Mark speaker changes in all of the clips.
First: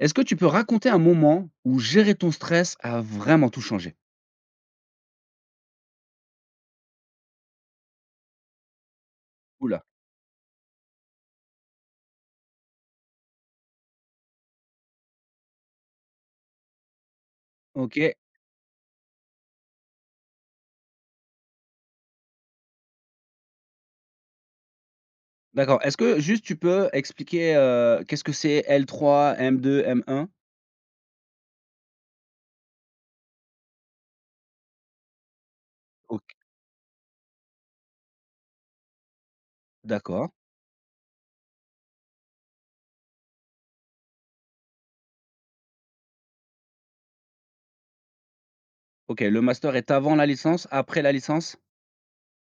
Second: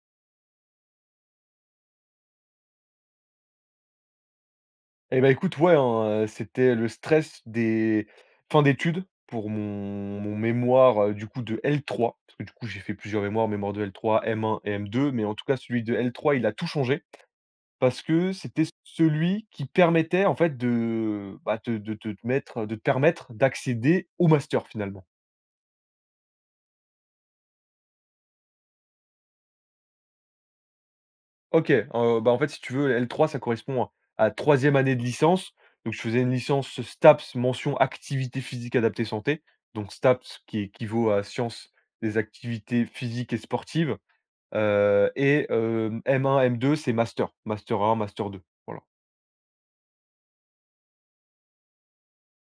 Speaker 1: Est-ce que tu peux raconter un moment où gérer ton stress a vraiment tout changé?
Speaker 2: Eh ben écoute, ouais, hein, c'était le stress des fins d'études pour
Speaker 1: Ouh,
Speaker 2: mon mémoire, du coup de L3, parce que du coup j'ai fait plusieurs mémoires, mémoire de L3, M1 et M2, mais en tout cas celui de L3 il a tout changé, parce
Speaker 1: OK,
Speaker 2: que c'était celui qui permettait en fait de, bah, de te permettre d'accéder au master finalement.
Speaker 1: d'accord. Est-ce que juste tu peux expliquer, qu'est-ce que c'est L3, M2, M1?
Speaker 2: OK, bah, en fait, si tu veux, L3, ça correspond à 3e année de licence. Donc je faisais
Speaker 1: OK,
Speaker 2: une licence STAPS mention activité physique adaptée santé. Donc
Speaker 1: d'accord.
Speaker 2: STAPS qui équivaut à sciences des activités physiques et sportives, et M1, M2, c'est master, master 1, master 2, voilà.
Speaker 1: OK, le master est avant la licence, après la licence?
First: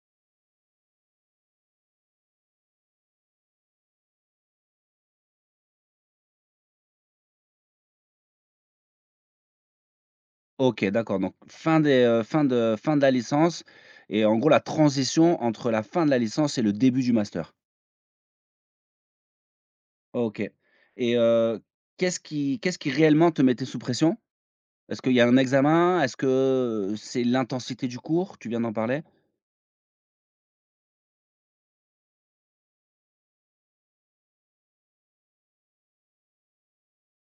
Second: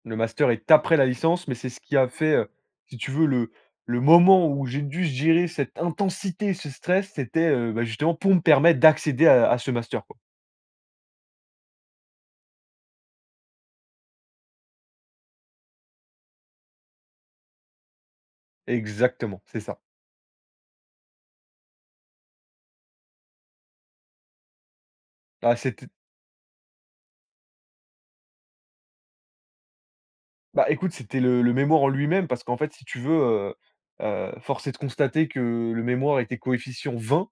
Speaker 2: Le master est après la licence, mais c'est ce qui a fait, si tu veux, le moment où j'ai dû gérer cette intensité, ce stress, c'était, bah, justement pour me permettre d'accéder à ce master, quoi.
Speaker 1: OK, d'accord, donc fin des, fin de la licence et en gros la transition entre la fin de la licence et le début du master.
Speaker 2: Exactement, c'est ça.
Speaker 1: OK et qu'est-ce qui réellement te mettait sous pression? Est-ce qu'il y a un
Speaker 2: Ah, c'était
Speaker 1: examen? Est-ce que, c'est l'intensité du cours? Tu viens d'en parler.
Speaker 2: Bah, écoute, c'était le mémoire en lui-même parce qu'en fait, si tu veux, heu force est de constater que le mémoire était coefficient 20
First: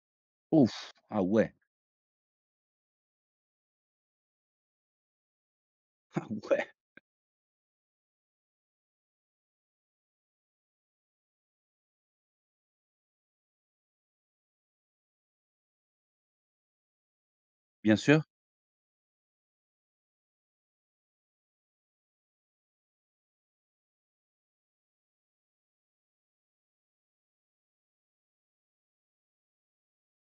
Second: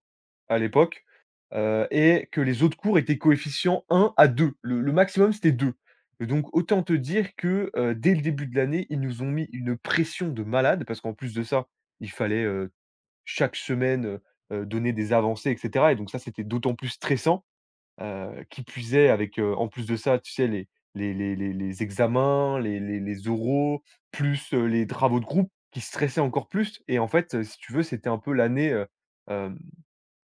Speaker 2: à
Speaker 1: Ouf!
Speaker 2: l'époque,
Speaker 1: Ah ouais,
Speaker 2: et que les autres cours étaient coefficient 1 à 2. Le maximum, c'était 2.
Speaker 1: ah
Speaker 2: Donc
Speaker 1: ouais,
Speaker 2: autant te dire que, dès le début de l'année, ils nous ont mis une pression de malade parce qu'en plus de ça, il fallait, chaque semaine, donner des avancées et cetera et donc ça, c'était d'autant plus stressant.
Speaker 1: bien sûr,
Speaker 2: Qui puisait avec, en plus de ça, tu sais les examens, les oraux, plus, les travaux de groupe qui stressaient encore plus et en fait, si tu veux, c'était un peu l'année, hem,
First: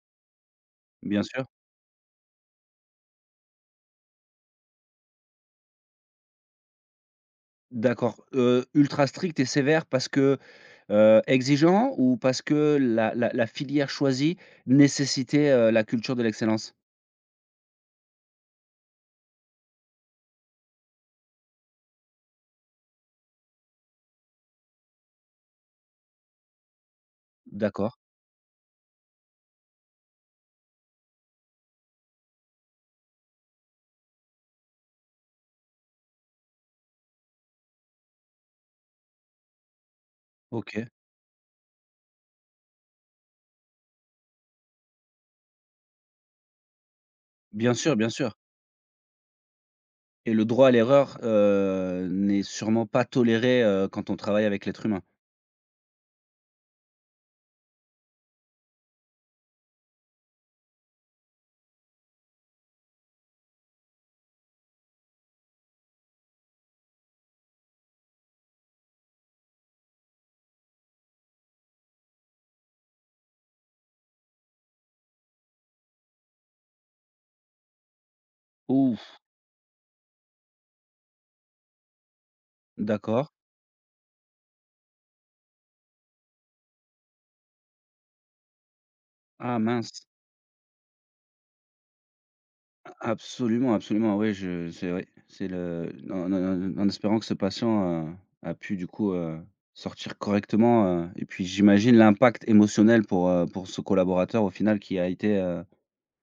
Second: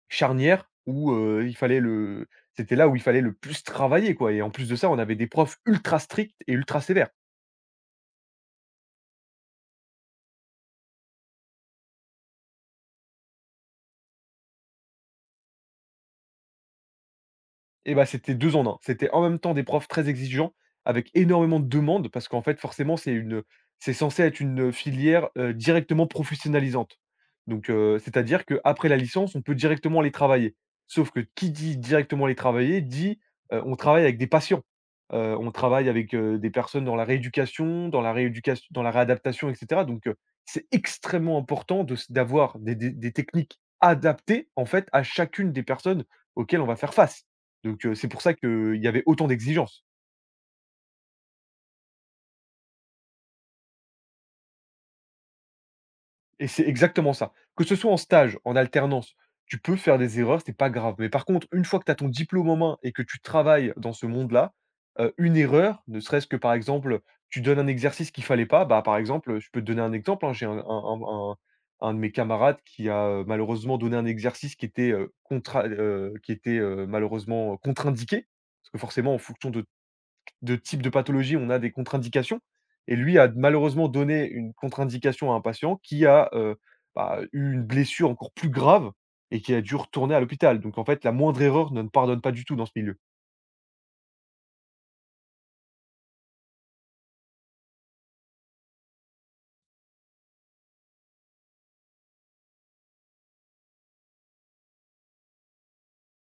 Speaker 2: charnière où,
Speaker 1: bien sûr.
Speaker 2: il fallait le c'était là où il fallait le plus travailler quoi et en plus de ça, on avait des profs ultra stricts et ultra sévères.
Speaker 1: D'accord, ultra strict et sévère parce que, exigeant ou parce que la filière choisie nécessitait, la culture de l'excellence?
Speaker 2: Et bah, c'était 2 en un. C'était en même temps des profs très exigeants, avec énormément de demandes, parce qu'en fait, forcément, c'est censé être une, filière, directement professionnalisante. Donc,
Speaker 1: D'accord,
Speaker 2: c'est-à-dire qu'après la licence, on peut directement aller travailler. Sauf que qui dit directement aller travailler dit, on travaille avec des patients. On travaille avec, des personnes dans la rééducation, dans la réadaptation et cetera. Donc, c'est
Speaker 1: OK.
Speaker 2: extrêmement important de s d'avoir des techniques adaptées, en fait, à chacune des personnes auxquelles on va faire face.
Speaker 1: Bien
Speaker 2: Donc
Speaker 1: sûr,
Speaker 2: c'est
Speaker 1: bien
Speaker 2: pour
Speaker 1: sûr,
Speaker 2: ça qu'il y avait autant d'exigences
Speaker 1: et le droit à l'erreur, n'est sûrement pas toléré, quand on travaille avec l'être humain?
Speaker 2: et c'est exactement ça. Que ce soit en stage, en alternance, tu peux faire des erreurs, c'est pas grave. Mais par contre, une fois que tu as ton diplôme en main et que tu travailles dans ce monde-là, une erreur, ne serait-ce que, par exemple, tu donnes un exercice qu'il fallait pas, bah, par exemple, je peux te donner un exemple, hein. J'ai un de mes camarades qui a, malheureusement donné un exercice qui était, contra qui était, malheureusement, contre-indiqué. Parce que
Speaker 1: Ouf!
Speaker 2: forcément, en fonction de type de pathologie, on a des contre-indications et lui a
Speaker 1: D'accord.
Speaker 2: malheureusement donné une contre-indication à un patient qui a, bah, eu une blessure encore plus grave et qui
Speaker 1: Ah,
Speaker 2: a dû
Speaker 1: mince.
Speaker 2: retourner à l'hôpital. Donc en fait, la moindre erreur ne pardonne pas du tout dans ce milieu.
Speaker 1: Absolument, absolument, oui, je c'est oui, c'est le en espérant que ce patient, a pu du coup, sortir correctement, et puis j'imagine l'impact émotionnel pour ce collaborateur au final qui a été,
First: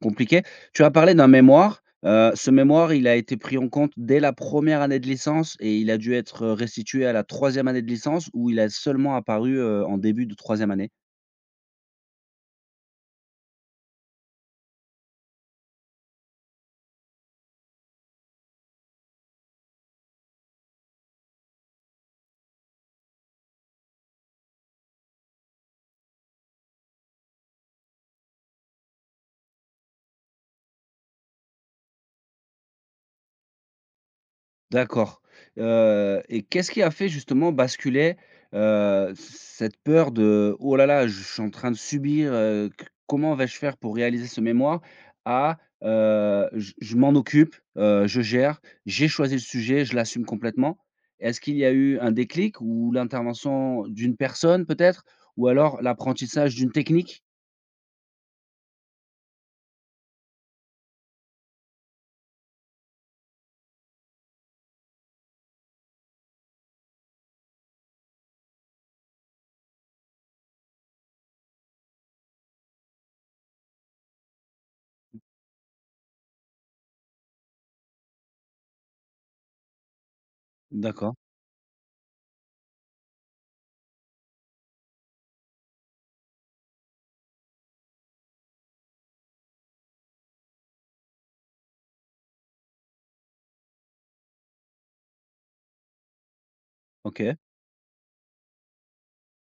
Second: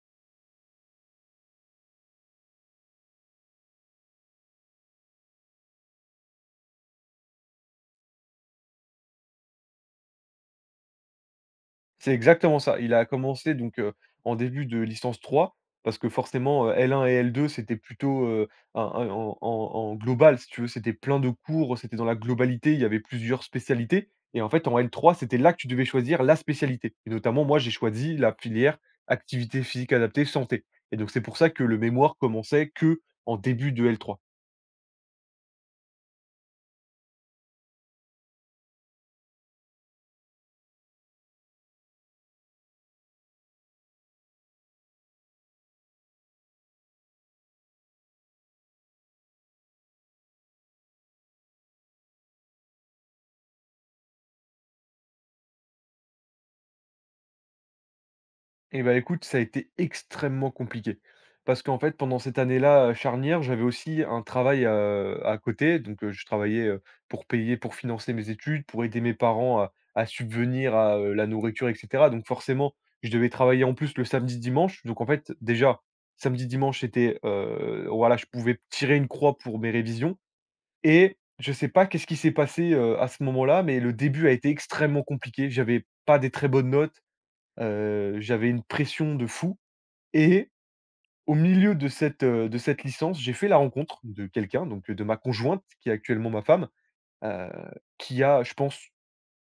Speaker 1: compliqué. Tu as parlé d'un mémoire, ce mémoire, il a été pris en compte dès la première année de licence et il a dû être restitué à la troisième année de licence où il a seulement apparu, en début de troisième année?
Speaker 2: C'est exactement ça. Il a commencé donc, en début de licence 3 parce que forcément, L1 et L2 c'était plutôt, un en global si tu veux, c'était plein de cours, c'était dans la globalité, il y avait plusieurs spécialités et en fait en L3 c'était là que tu devais choisir la spécialité et notamment moi j'ai choisi la filière activité physique adaptée santé et donc c'est pour ça que le mémoire commençait que en début de L3.
Speaker 1: D'accord, et qu'est-ce qui a fait justement basculer, c cette peur de: «Oh là là, je suis en train de subir, c comment vais-je faire pour réaliser ce mémoire?» à, «Je m'en occupe, je gère, j'ai choisi le sujet, je l'assume complètement». Est-ce qu'il y a eu un déclic ou l'intervention d'une personne peut-être? Ou alors l'apprentissage d'une technique?
Speaker 2: Eh ben écoute, ça a été extrêmement compliqué. Parce qu'en fait, pendant cette année-là, charnière, j'avais aussi un travail, à côté. Donc, je travaillais, pour payer, pour financer mes études, pour aider mes parents à subvenir à, la nourriture et cetera. Donc forcément, je devais travailler en plus le samedi, dimanche. Donc en fait, déjà, samedi, dimanche, c'était, voilà, je pouvais tirer une croix pour mes révisions
Speaker 1: D'accord,
Speaker 2: et je sais pas qu'est-ce qui s'est passé, à ce moment-là, mais le début a été extrêmement compliqué. J'avais pas des très bonnes notes. J'avais une pression de fou et au milieu de cette licence, j'ai fait la rencontre de quelqu'un, donc de ma conjointe, qui est actuellement ma femme,
Speaker 1: OK,
Speaker 2: heu, qui a, je pense,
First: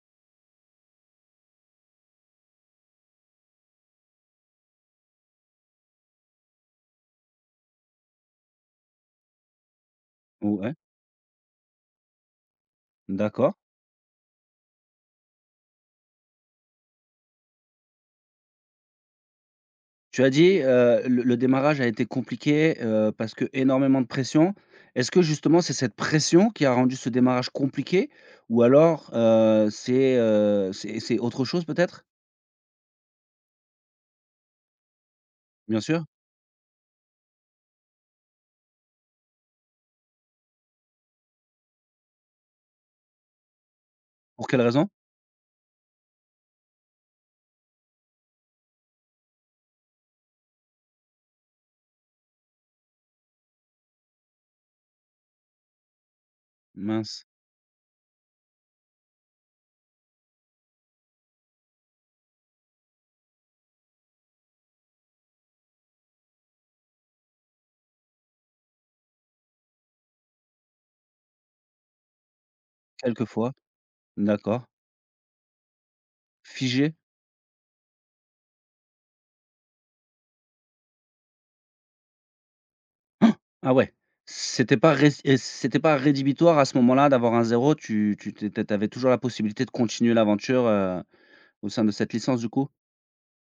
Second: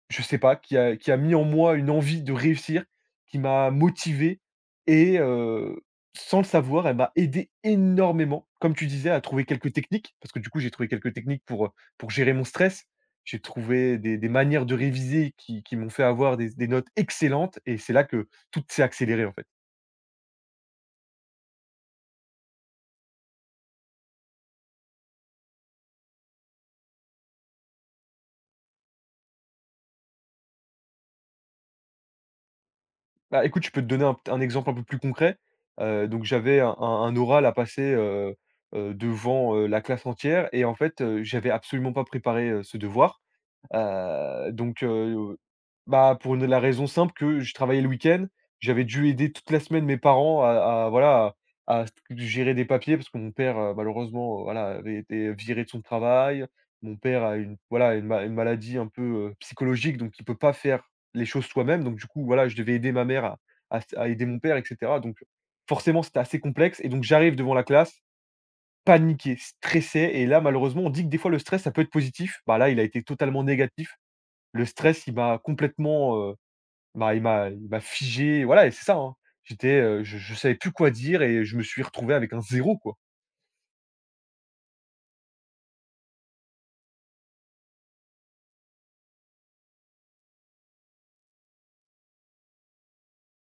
Speaker 2: je sais pas, qui a mis en moi une envie de réussir, qui m'a motivé et sans le savoir, elle m'a aidé énormément, comme tu disais, à trouver quelques techniques, parce que du coup, j'ai
Speaker 1: ouais,
Speaker 2: trouvé quelques techniques pour gérer mon stress. J'ai
Speaker 1: d'accord.
Speaker 2: trouvé des manières de réviser qui m'ont fait avoir des notes excellentes et c'est là que tout s'est accéléré, en fait.
Speaker 1: Tu as dit, le démarrage a été compliqué, parce que énormément de pression. Est-ce que justement c'est cette pression qui a rendu ce démarrage compliqué? Ou alors, c'est, c'est autre chose peut-être?
Speaker 2: Bah, écoute, je peux te donner un exemple un peu plus concret.
Speaker 1: Bien sûr.
Speaker 2: Donc j'avais un oral à passer, devant, la classe entière et en fait, j'avais absolument pas préparé, ce devoir.
Speaker 1: Pour
Speaker 2: Heu,
Speaker 1: quelle
Speaker 2: donc
Speaker 1: raison?
Speaker 2: heu, bah, pour une la raison simple que je travaillais le week-end, j'avais dû aider toute la semaine mes parents à voilà, à gérer des papiers parce que mon père, malheureusement, voilà, avait été viré de son travail. Mon père
Speaker 1: Mince,
Speaker 2: a une voilà, une ma une maladie un peu, psychologique, donc il peut pas faire les choses soi-même. Donc du coup, voilà, je devais aider ma mère à aider mon père et cetera. Donc forcément, c'était assez complexe et donc j'arrive devant la classe, paniqué, stressé et là, malheureusement, on dit que des fois le stress, ça peut être positif. Bah, là, il a été totalement
Speaker 1: quelquefois.
Speaker 2: négatif.
Speaker 1: D'accord.
Speaker 2: Le stress, il m'a complètement,
Speaker 1: Figé?
Speaker 2: m'a il m'a il m'a figé, voilà et c'est ça, hein. J'étais, je savais plus quoi dire et je me suis retrouvé avec un zéro, quoi.
Speaker 1: Ah ah ouais. C'était pas rédhibitoire à ce moment-là d'avoir un zéro. Tu toujours la possibilité de continuer l'aventure, au sein de cette licence du coup?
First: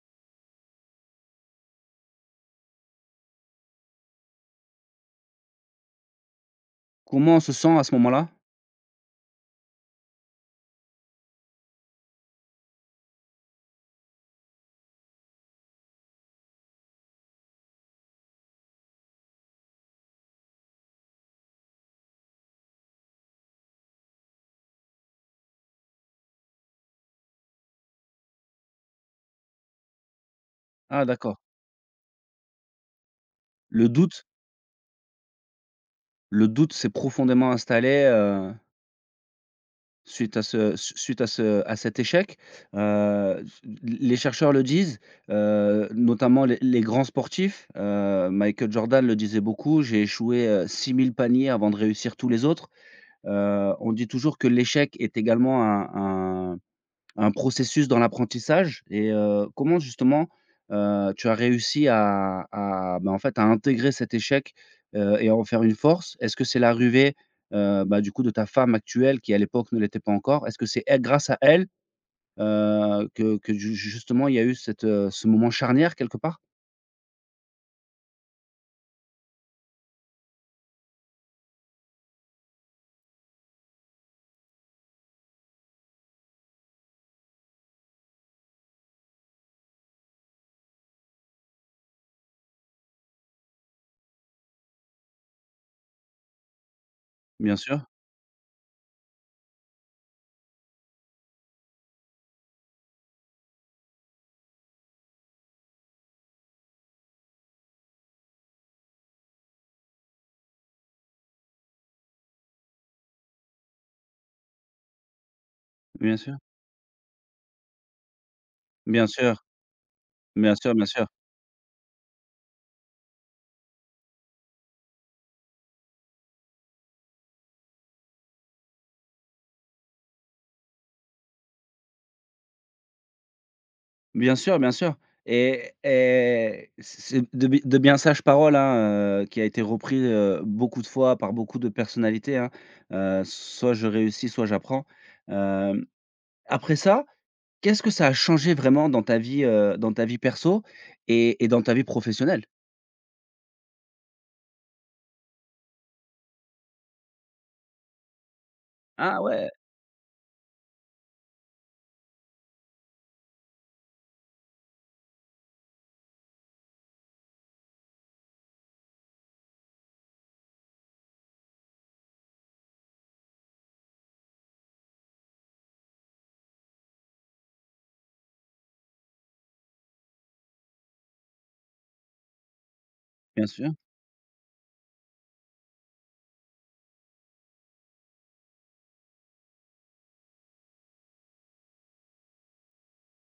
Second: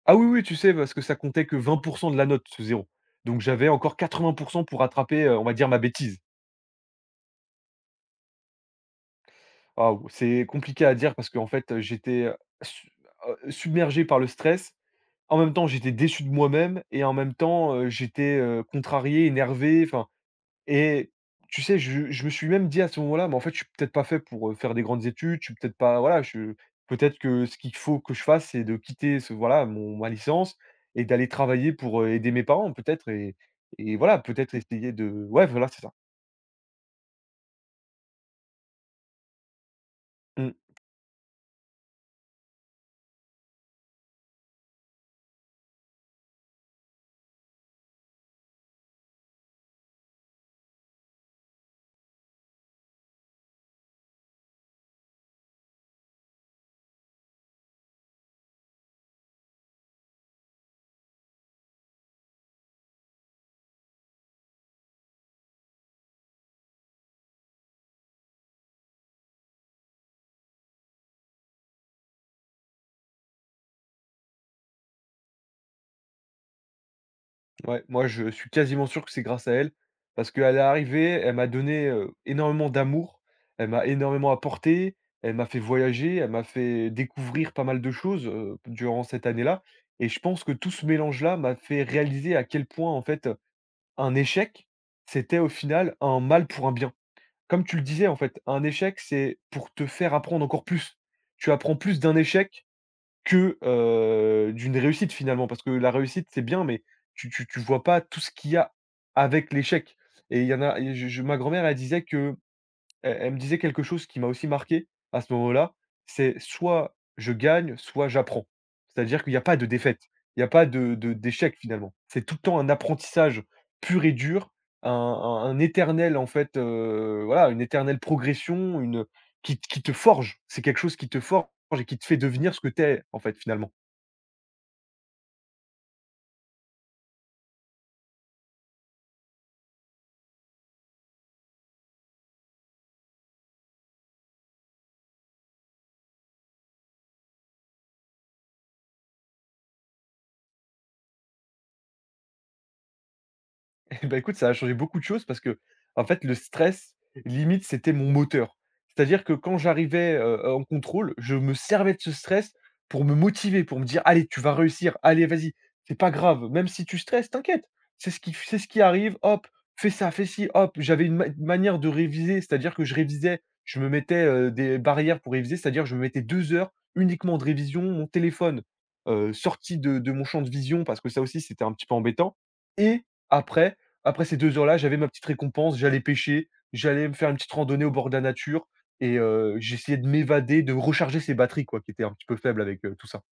Speaker 2: Ah oui, oui, tu sais, parce que ça comptait que 20 de la note, ce zéro. Donc j'avais encore 80% pour rattraper, on va dire ma bêtise.
Speaker 1: Comment on se sent à ce moment-là?
Speaker 2: Waouh, c'est compliqué à dire parce qu'en fait, j'étais, su submergé par le stress. En même temps, j'étais déçu de moi-même et en même temps, j'étais, contrarié, énervé, enfin. Et tu sais, je me suis même dit à ce moment-là : « Mais en fait, je suis peut-être pas fait pour, faire des grandes études, je suis peut-être pas », voilà, je peut-être que ce qu'il faut que je fasse, c'est de quitter ce voilà, mon ma licence et
Speaker 1: Ah,
Speaker 2: d'aller
Speaker 1: d'accord.
Speaker 2: travailler pour, aider mes parents peut-être et
Speaker 1: Le
Speaker 2: et voilà,
Speaker 1: doute?
Speaker 2: peut-être essayer de ouais, voilà, c'est ça.
Speaker 1: Le doute s'est profondément installé, suite à
Speaker 2: Mmh.
Speaker 1: ce su suite à ce à cet échec. Heu, les chercheurs le disent, notamment les grands sportifs, Michael Jordan le disait beaucoup: «J'ai échoué, 6 000 paniers avant de réussir tous les autres». On dit toujours que l'échec est également un un processus dans l'apprentissage, et comment justement, tu as réussi à, bah, en fait, à intégrer cet échec, et à en faire une force? Est-ce que c'est l'arrivée, bah, du coup de ta femme actuelle qui à l'époque ne l'était pas encore? Est-ce que c'est elle, grâce à elle, que ju justement il y a eu cette, ce moment charnière quelque part?
Speaker 2: Ouais, moi je suis quasiment sûr que c'est grâce à elle, parce qu'à l'arrivée, elle m'a donné, énormément d'amour, elle m'a énormément apporté, elle m'a fait voyager, elle m'a fait découvrir pas mal de choses, durant cette année-là et je pense que tout ce mélange-là m'a fait réaliser à quel point, en fait, un échec, c'était au final un mal pour un bien.
Speaker 1: Bien
Speaker 2: Comme tu
Speaker 1: sûr,
Speaker 2: le disais, en fait, un échec, c'est pour te faire apprendre encore plus. Tu apprends plus d'un échec que, d'une réussite finalement. Parce que la réussite, c'est bien, mais tu vois pas tout ce qu'il y a avec l'échec et il y en a et je ma grand-mère, elle disait que elle me disait quelque chose qui m'a aussi marqué à ce moment-là,
Speaker 1: bien
Speaker 2: c'est
Speaker 1: sûr,
Speaker 2: soit je gagne, soit j'apprends.
Speaker 1: bien
Speaker 2: C'est-à-dire qu'il
Speaker 1: sûr,
Speaker 2: n'y a pas de défaite, il n'y a
Speaker 1: bien
Speaker 2: pas
Speaker 1: sûr, bien
Speaker 2: de
Speaker 1: sûr.
Speaker 2: de d'échec finalement. C'est tout le temps un apprentissage pur et dur, un éternel en fait, voilà, une éternelle progression, une qui te forge. C'est quelque chose qui te forge et qui te fait devenir ce que tu es en fait, finalement.
Speaker 1: Bien sûr, bien sûr, et c'est de b de bien sages paroles, hein, qui a été repris, beaucoup de fois par beaucoup de personnalités, hein. Soit je réussis, soit j'apprends. Hem, Après ça, qu'est-ce que ça a changé vraiment dans ta vie perso et dans ta vie professionnelle?
Speaker 2: Et bah, écoute, ça a changé beaucoup de choses parce que en fait, le stress, limite, c'était mon moteur.
Speaker 1: Ah
Speaker 2: C'est-à-dire que
Speaker 1: ouais,
Speaker 2: quand j'arrivais, en contrôle, je me servais de ce stress pour me motiver, pour me dire : « Allez, tu vas réussir, allez, vas-y, c'est pas grave, même si tu stresses, t'inquiète, c'est ce qui arrive, hop, fais ça, fais ci, hop ». J'avais une ma manière de réviser, c'est-à-dire que je révisais, je me mettais, des barrières pour réviser, c'est-à-dire je me mettais 2 heures uniquement de révision, mon téléphone, sorti de mon champ de vision parce que ça aussi, c'était un petit peu embêtant. Et
Speaker 1: bien sûr.
Speaker 2: après après ces 2 heures-là, j'avais ma petite récompense, j'allais pêcher, j'allais me faire une petite randonnée au bord de la nature et j'essayais de m'évader, de recharger ces batteries quoi, qui étaient un petit peu faibles avec, tout ça.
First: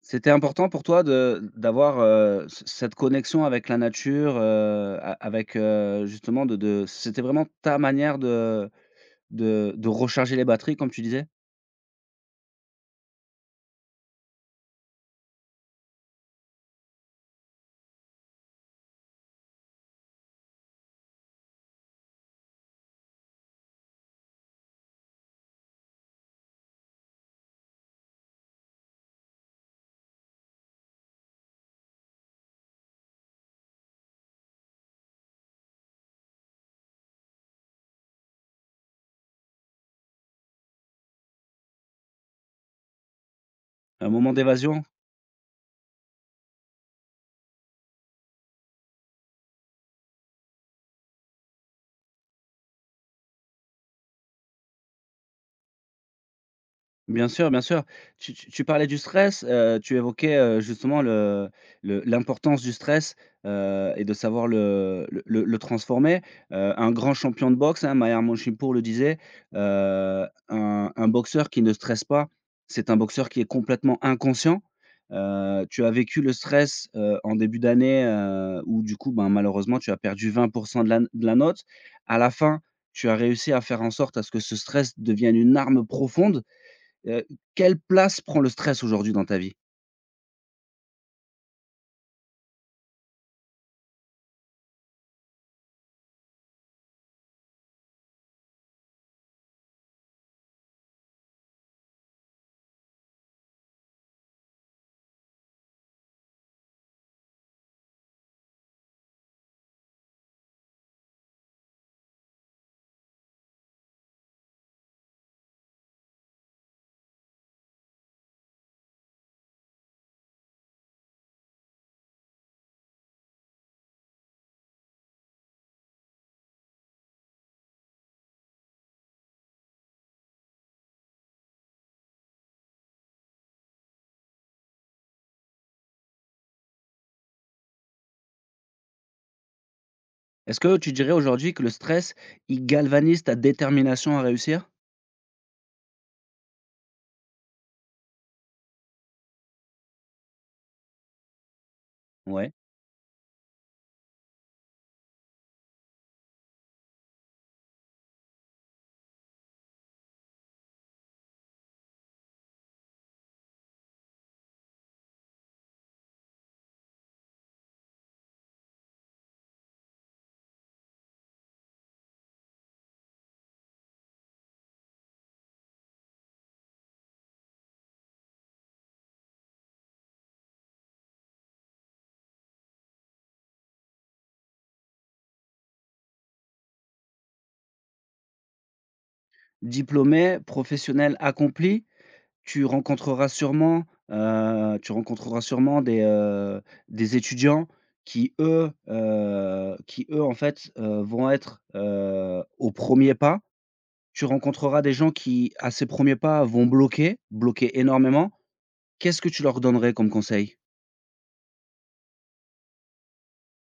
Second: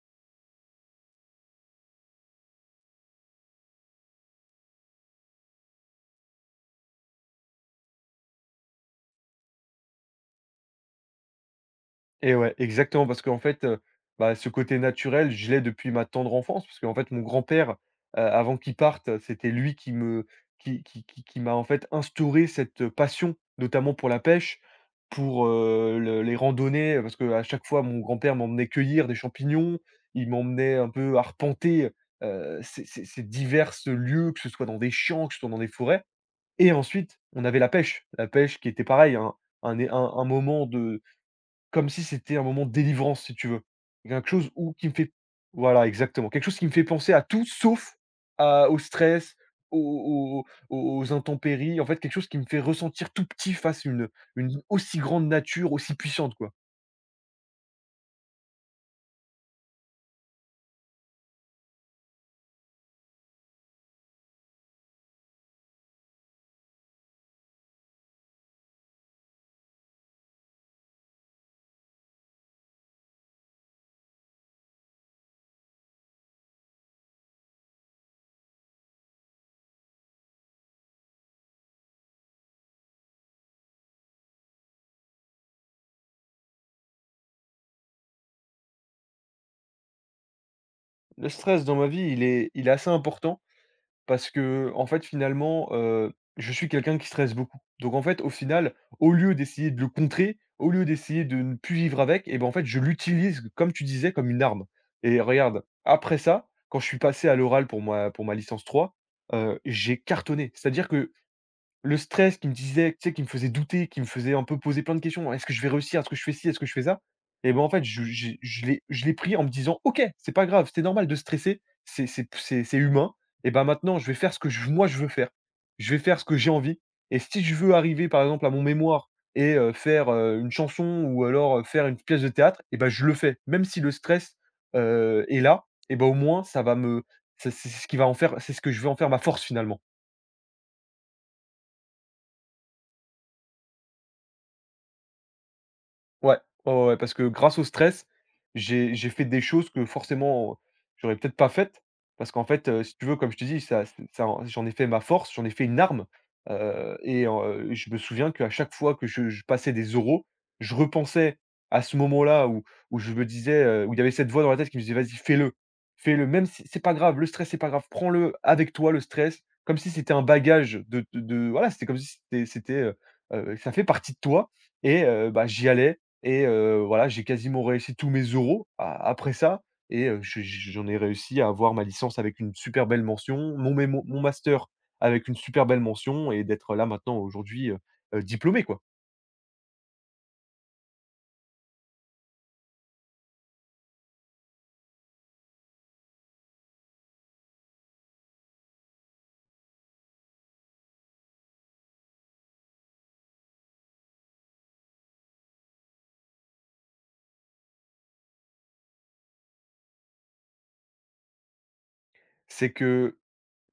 Speaker 1: C'était important pour toi de d'avoir, c cette connexion avec la nature, a avec, justement de c'était vraiment ta manière de recharger les batteries comme tu disais?
Speaker 2: Et ouais, exactement, parce qu'en fait, bah, ce côté naturel, je l'ai depuis ma tendre enfance, parce qu'en fait, mon grand-père, avant qu'il parte, c'était lui qui me qui m'a, en fait, instauré cette passion, notamment pour la pêche, pour, le les randonnées. Parce que à chaque fois, mon grand-père m'emmenait cueillir des champignons, il m'emmenait un peu arpenter, ces diverses lieux, que ce soit dans des champs, que ce soit dans des forêts et ensuite, on avait la pêche. La pêche qui était pareil, un é un moment de, comme si c'était un moment de délivrance, si tu veux.
Speaker 1: Un
Speaker 2: Quelque
Speaker 1: moment
Speaker 2: chose où
Speaker 1: d'évasion?
Speaker 2: qui me fait voilà, exactement. Quelque chose qui me fait penser à tout sauf à au stress, aux aux intempéries. En fait, quelque chose qui me fait ressentir tout petit face à une aussi grande nature, aussi puissante, quoi.
Speaker 1: Bien sûr, bien sûr. Tu parlais du stress, tu évoquais, justement le l'importance du stress, et de savoir le transformer. Un grand champion de boxe, hein, Maher Monchipour le disait, un boxeur qui ne stresse pas, c'est un boxeur qui est complètement inconscient. Tu as vécu le stress, en début d'année, où du coup, ben, malheureusement, tu as perdu 20 de la note. À la fin, tu as réussi à faire en sorte à ce que ce stress devienne une arme profonde. Heu, Quelle place prend le stress aujourd'hui dans ta vie?
Speaker 2: Le stress dans ma vie, il est assez important. Parce que en fait, finalement, je suis quelqu'un qui stresse beaucoup. Donc en fait, au final, au lieu d'essayer de le contrer, au lieu d'essayer de ne plus vivre avec, et ben, en fait, je l'utilise, comme tu disais, comme une arme. Et regarde, après ça, quand je suis passé à l'oral pour ma licence 3, j'ai cartonné. C'est-à-dire que le stress qui me disait, tu sais, qui me faisait douter, qui me faisait un peu poser plein de questions: «Est-ce que je vais réussir? Est-ce que je fais ci? Est-ce que je fais ça?» Et ben, en fait, je l'ai pris en me disant: «OK, c'est pas grave, c'est normal de stresser, c'est humain et ben, maintenant je vais faire ce que je veux faire. Je vais faire ce que j'ai envie et si je veux arriver par exemple à mon mémoire et faire, une chanson ou alors, faire une pièce de théâtre, et ben je le fais». Même si le stress, est là, et ben au moins ça va me, c'est ce qui va en faire, c'est ce que je vais en faire ma force finalement.
Speaker 1: Est-ce que tu dirais aujourd'hui que le stress, il galvanise ta détermination à réussir?
Speaker 2: Ouais, ouais, parce que grâce au stress, j'ai fait des choses que forcément, j'aurais peut-être pas faites. Parce qu'en
Speaker 1: Ouais.
Speaker 2: fait, si tu veux, comme je te dis, ça c ça en j'en ai fait ma force, j'en ai fait une arme, je me souviens qu'à chaque fois que je passais des euros, je repensais à ce moment-là où je me disais, où il y avait cette voix dans la tête qui me disait: «Vas-y, fais-le, fais-le, même si c'est pas grave, le stress, c'est pas grave, prends-le avec toi, le stress», comme si c'était un bagage de voilà, c'était comme si c'était, ça fait partie de toi. Et bah, j'y allais et voilà, j'ai quasiment réussi tous mes euros a après ça. Et je j'en ai réussi à avoir ma licence avec une super belle mention, mon master avec une super belle mention, et d'être là maintenant aujourd'hui, diplômé quoi.
Speaker 1: Diplômé, professionnel accompli, tu rencontreras sûrement, tu rencontreras sûrement des étudiants qui eux en fait, vont être, aux premiers pas. Tu rencontreras des gens qui, à ces premiers pas, vont bloquer, bloquer énormément. Qu'est-ce que tu leur donnerais comme conseil?
Speaker 2: C'est que,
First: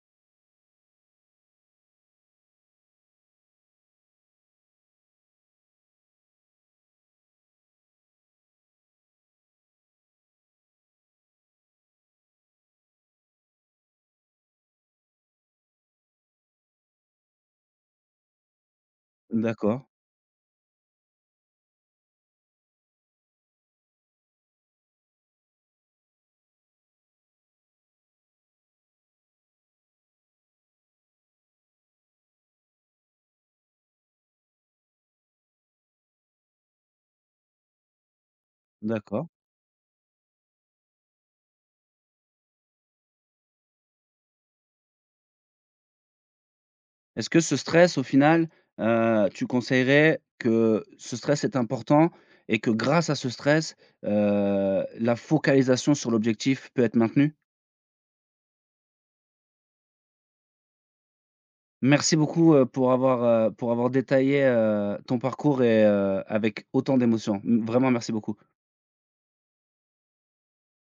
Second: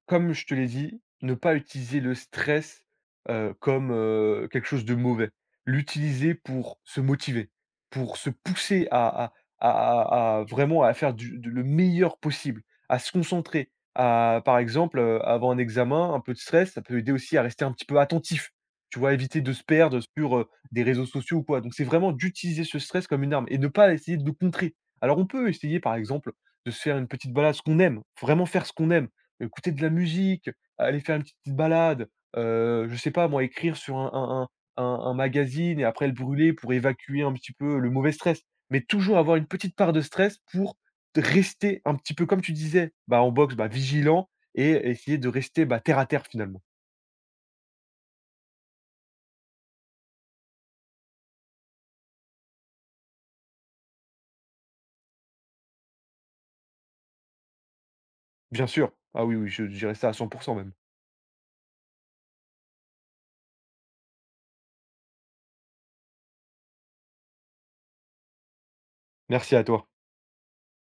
Speaker 2: comme je te l'ai dit, ne pas utiliser le stress, comme, quelque chose de mauvais. L'utiliser pour se motiver, pour se pousser à vraiment à faire du de le meilleur possible, à se concentrer, à, par exemple, avant un examen, un peu de stress, ça peut aider aussi à rester un petit peu attentif, tu vois? Éviter de se
Speaker 1: D'accord,
Speaker 2: perdre sur, des réseaux sociaux ou quoi. Donc c'est vraiment d'utiliser ce stress comme une arme et ne pas essayer de le contrer. Alors on peut essayer par exemple de se faire une petite balade, ce qu'on aime, vraiment faire ce qu'on aime, écouter de la musique, aller faire une petite balade, je sais pas moi, écrire sur un magazine et après le brûler pour évacuer un petit peu le mauvais stress. Mais toujours
Speaker 1: d'accord.
Speaker 2: avoir une petite part de stress pour rester un petit peu, comme tu disais, bah, en boxe, bah, vigilant et essayer de rester, bah, terre à terre finalement.
Speaker 1: Est-ce que ce stress au final, tu conseillerais que ce stress est important et que grâce à ce stress, la focalisation sur l'objectif peut être maintenue?
Speaker 2: Bien sûr, ah oui, oui, je dirais ça à 100% même.
Speaker 1: Merci beaucoup, pour avoir détaillé, ton parcours et avec autant d'émotion. M vraiment merci beaucoup.
Speaker 2: Merci à toi.